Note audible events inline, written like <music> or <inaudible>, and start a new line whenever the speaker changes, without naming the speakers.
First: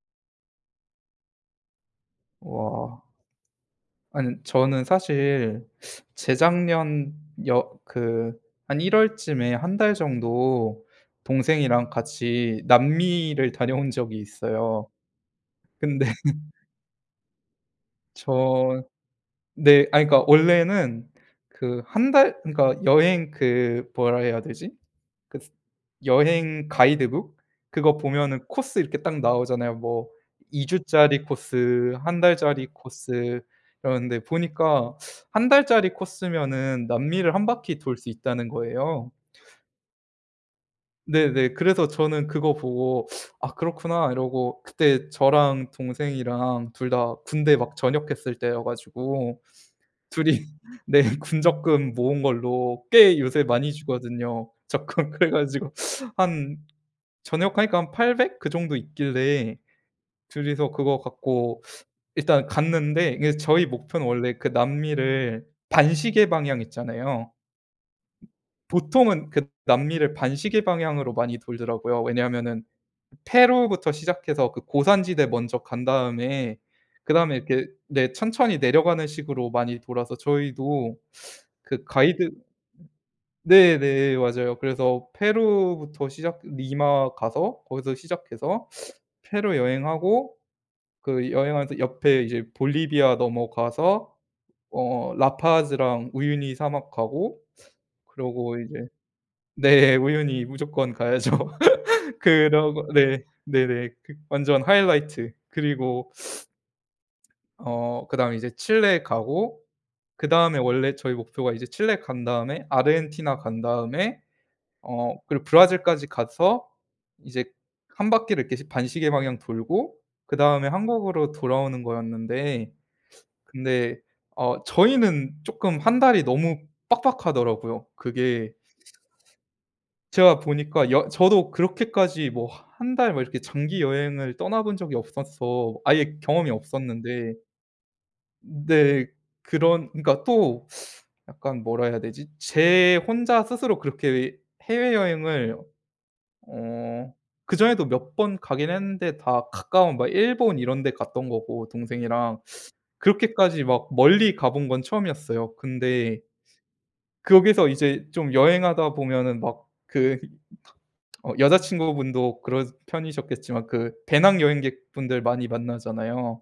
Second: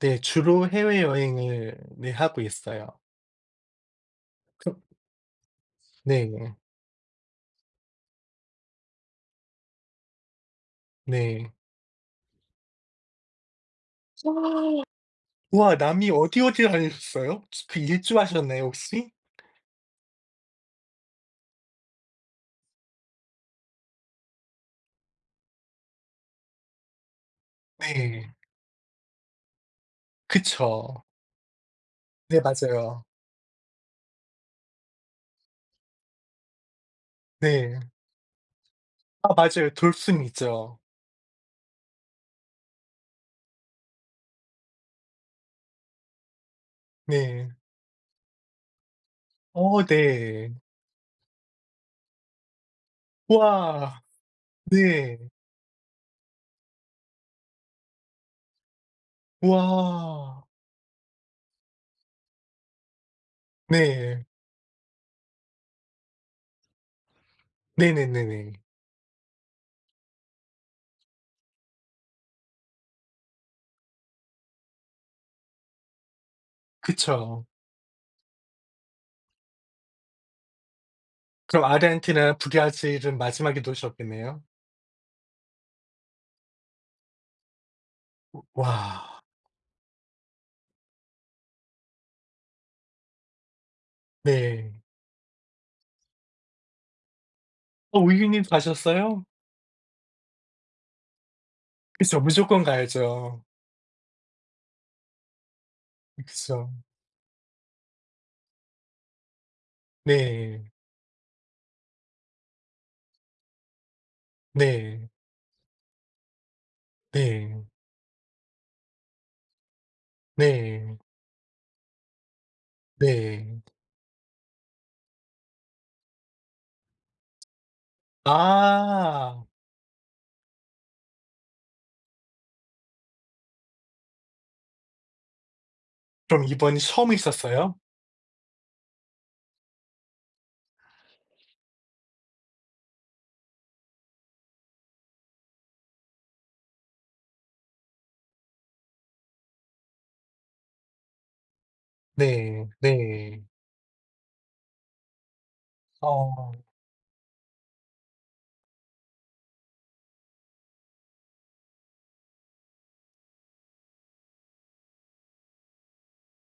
네. 주로 해외여행을 네 하고 있어요.
와. 안은
그
저는 사실
네.
재작년 여 그 한 1 월쯤에 1 달 정도
네.
동생이랑 같이 남미를 다녀온 적이
<gasps>
있어요.
와.
근데
남미 어디 어디 다니셨어요? 그 일주 하셨나요
저
혹시?
네 아 그니까 원래는 그 1 달 그니까 여행 그 뭐라 해야 되지? 그스 여행 가이드북? 그거
네.
보면은 코스 이렇게 딱 나오잖아요. 뭐 2
그쵸.
주짜리 코스, 1
네.
달짜리
맞아요.
코스 이러는데 보니까 1 달짜리 코스면은 남미를 1 바퀴
네.
돌 수 있다는 거예요.
아 맞아요. 돌 수는 있죠.
네네. 그래서 저는 그거 보고 '아 그렇구나.' 이러고 그때 저랑 동생이랑 2 다
네.
군대 막 전역했을 때여 가지고
어.
2 이
네.
네. 군 적금 모은 걸로 꽤 요새 많이
와.
주거든요 적금.
네.
그래가지고 한 전역하니까 한 800 그 정도 있길래
우와.
2 이서 그거 갖고 일단 갔는데 이게 저희 목표는
네.
원래 그 남미를 반시계 방향 있잖아요.
네네네네.
보통은 그 남미를 반시계 방향으로 많이 돌더라고요. 왜냐하면은 페루부터 시작해서 그 고산지대 먼저 간 다음에 그다음에
그쵸.
이렇게 네 천천히 내려가는 식으로 많이 돌아서 저희도
그럼
그 가이드
아르헨티나, 브라질 은 마지막에
네네.
도셨겠네요?
맞아요. 그래서 페루부터 시작 리마 가서 거기서
우
시작해서
와.
페루 여행하고 그 여행하면서 옆에 이제 볼리비아 넘어가서
네.
어 라파즈랑 우유니 사막 가고
어 우유니도
그러고 이제
가셨어요?
네. 우유니 무조건 가야죠. <laughs>
그쵸. 무조건
그러고 네.
가야죠.
네네. 그 완전 하이라이트. 그리고
이쁘죠.
어. 그다음에 이제 칠레에 가고 그다음에
네.
원래 저희 목표가 이제 칠레 간 다음에 아르헨티나 간 다음에
네.
어 그리고 브라질까지 가서 이제
네.
1 바퀴를 이렇게 반시계 방향 돌고 그다음에
네.
한국으로 돌아오는 거였는데
네.
근데 어 저희는 쪼끔 1 달이 너무 빡빡하더라고요. 그게
아.
제가 보니까 여 저도 그렇게까지 뭐 1 달 뭐 이렇게 장기 여행을 떠나본 적이 없어서 아예
그럼
경험이
이번이 처음
없었는데
있었어요?
네 그런 그러니까 또 약간 뭐라 해야 되지? 제 혼자 스스로 그렇게 해외여행을 어 그 전에도 몇 번 가긴 했는데 다 가까운 막 일본 이런 데 갔던 거고 동생이랑.
네. 네.
그렇게까지 막 멀리 가 본 건 처음이었어요. 근데
어.
거기서 이제 좀 여행하다 보면은 막 그 이 어 여자친구분도 그러신 편이셨겠지만 그 배낭여행객분들 많이 만나잖아요.